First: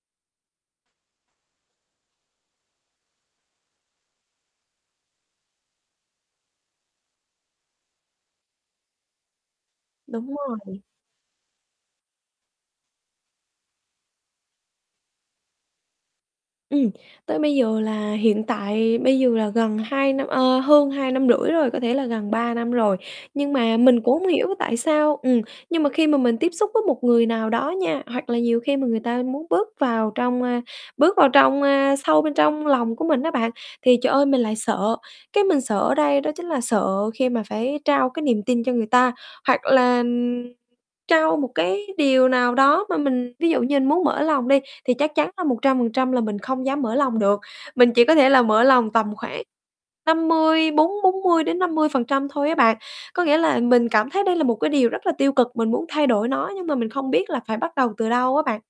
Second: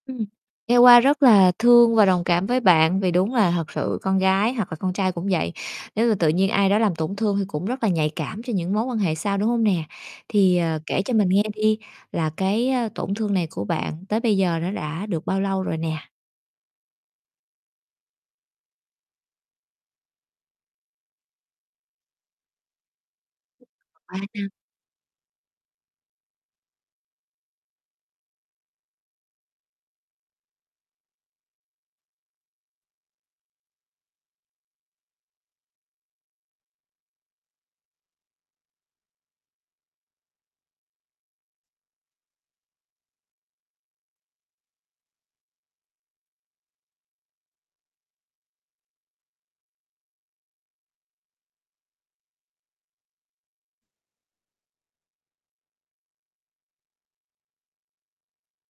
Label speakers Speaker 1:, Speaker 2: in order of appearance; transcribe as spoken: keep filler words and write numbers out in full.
Speaker 1: Ừm, nghe qua rất là thương và đồng cảm với bạn, vì đúng là thật sự con gái hoặc là con trai cũng vậy, nếu mà tự nhiên ai đó làm tổn thương thì cũng rất là nhạy cảm cho những mối quan hệ sau, đúng hông nè?
Speaker 2: Đúng
Speaker 1: Thì, ờ,
Speaker 2: rồi.
Speaker 1: kể cho mình nghe đi là cái, ơ, tổn thương này của bạn tới bây giờ nó đã được bao lâu rồi nè?
Speaker 2: Ừm, tới bây giờ là hiện tại bây giờ là gần hai năm ờ, hơn hai năm rưỡi rồi, có thể là gần ba năm rồi, nhưng
Speaker 1: [unintelligible]
Speaker 2: mà mình cũng
Speaker 1: ba
Speaker 2: hông hiểu
Speaker 1: năm.
Speaker 2: tại sao ừm, nhưng mà khi mà mình tiếp xúc với một người nào đó nha, hoặc là nhiều khi mà người ta muốn bước vào trong, a, bước vào trong, a, sâu bên trong lòng của mình á bạn, thì trời ơi, mình lại sợ. Cái mình sợ ở đây đó chính là sợ khi mà phải trao cái niềm tin cho người ta hoặc là trao một cái điều nào đó mà mình ví dụ như mình muốn mở lòng đi, thì chắc chắn là một trăm phần trăm là mình không dám mở lòng được, mình chỉ có thể là mở lòng tầm khoảng năm mươi, bốn bốn mươi đến năm mươi phần trăm thôi á bạn. Có nghĩa là mình cảm thấy đây là một cái điều rất là tiêu cực, mình muốn thay đổi nó nhưng mà mình không biết là phải bắt đầu từ đâu á bạn.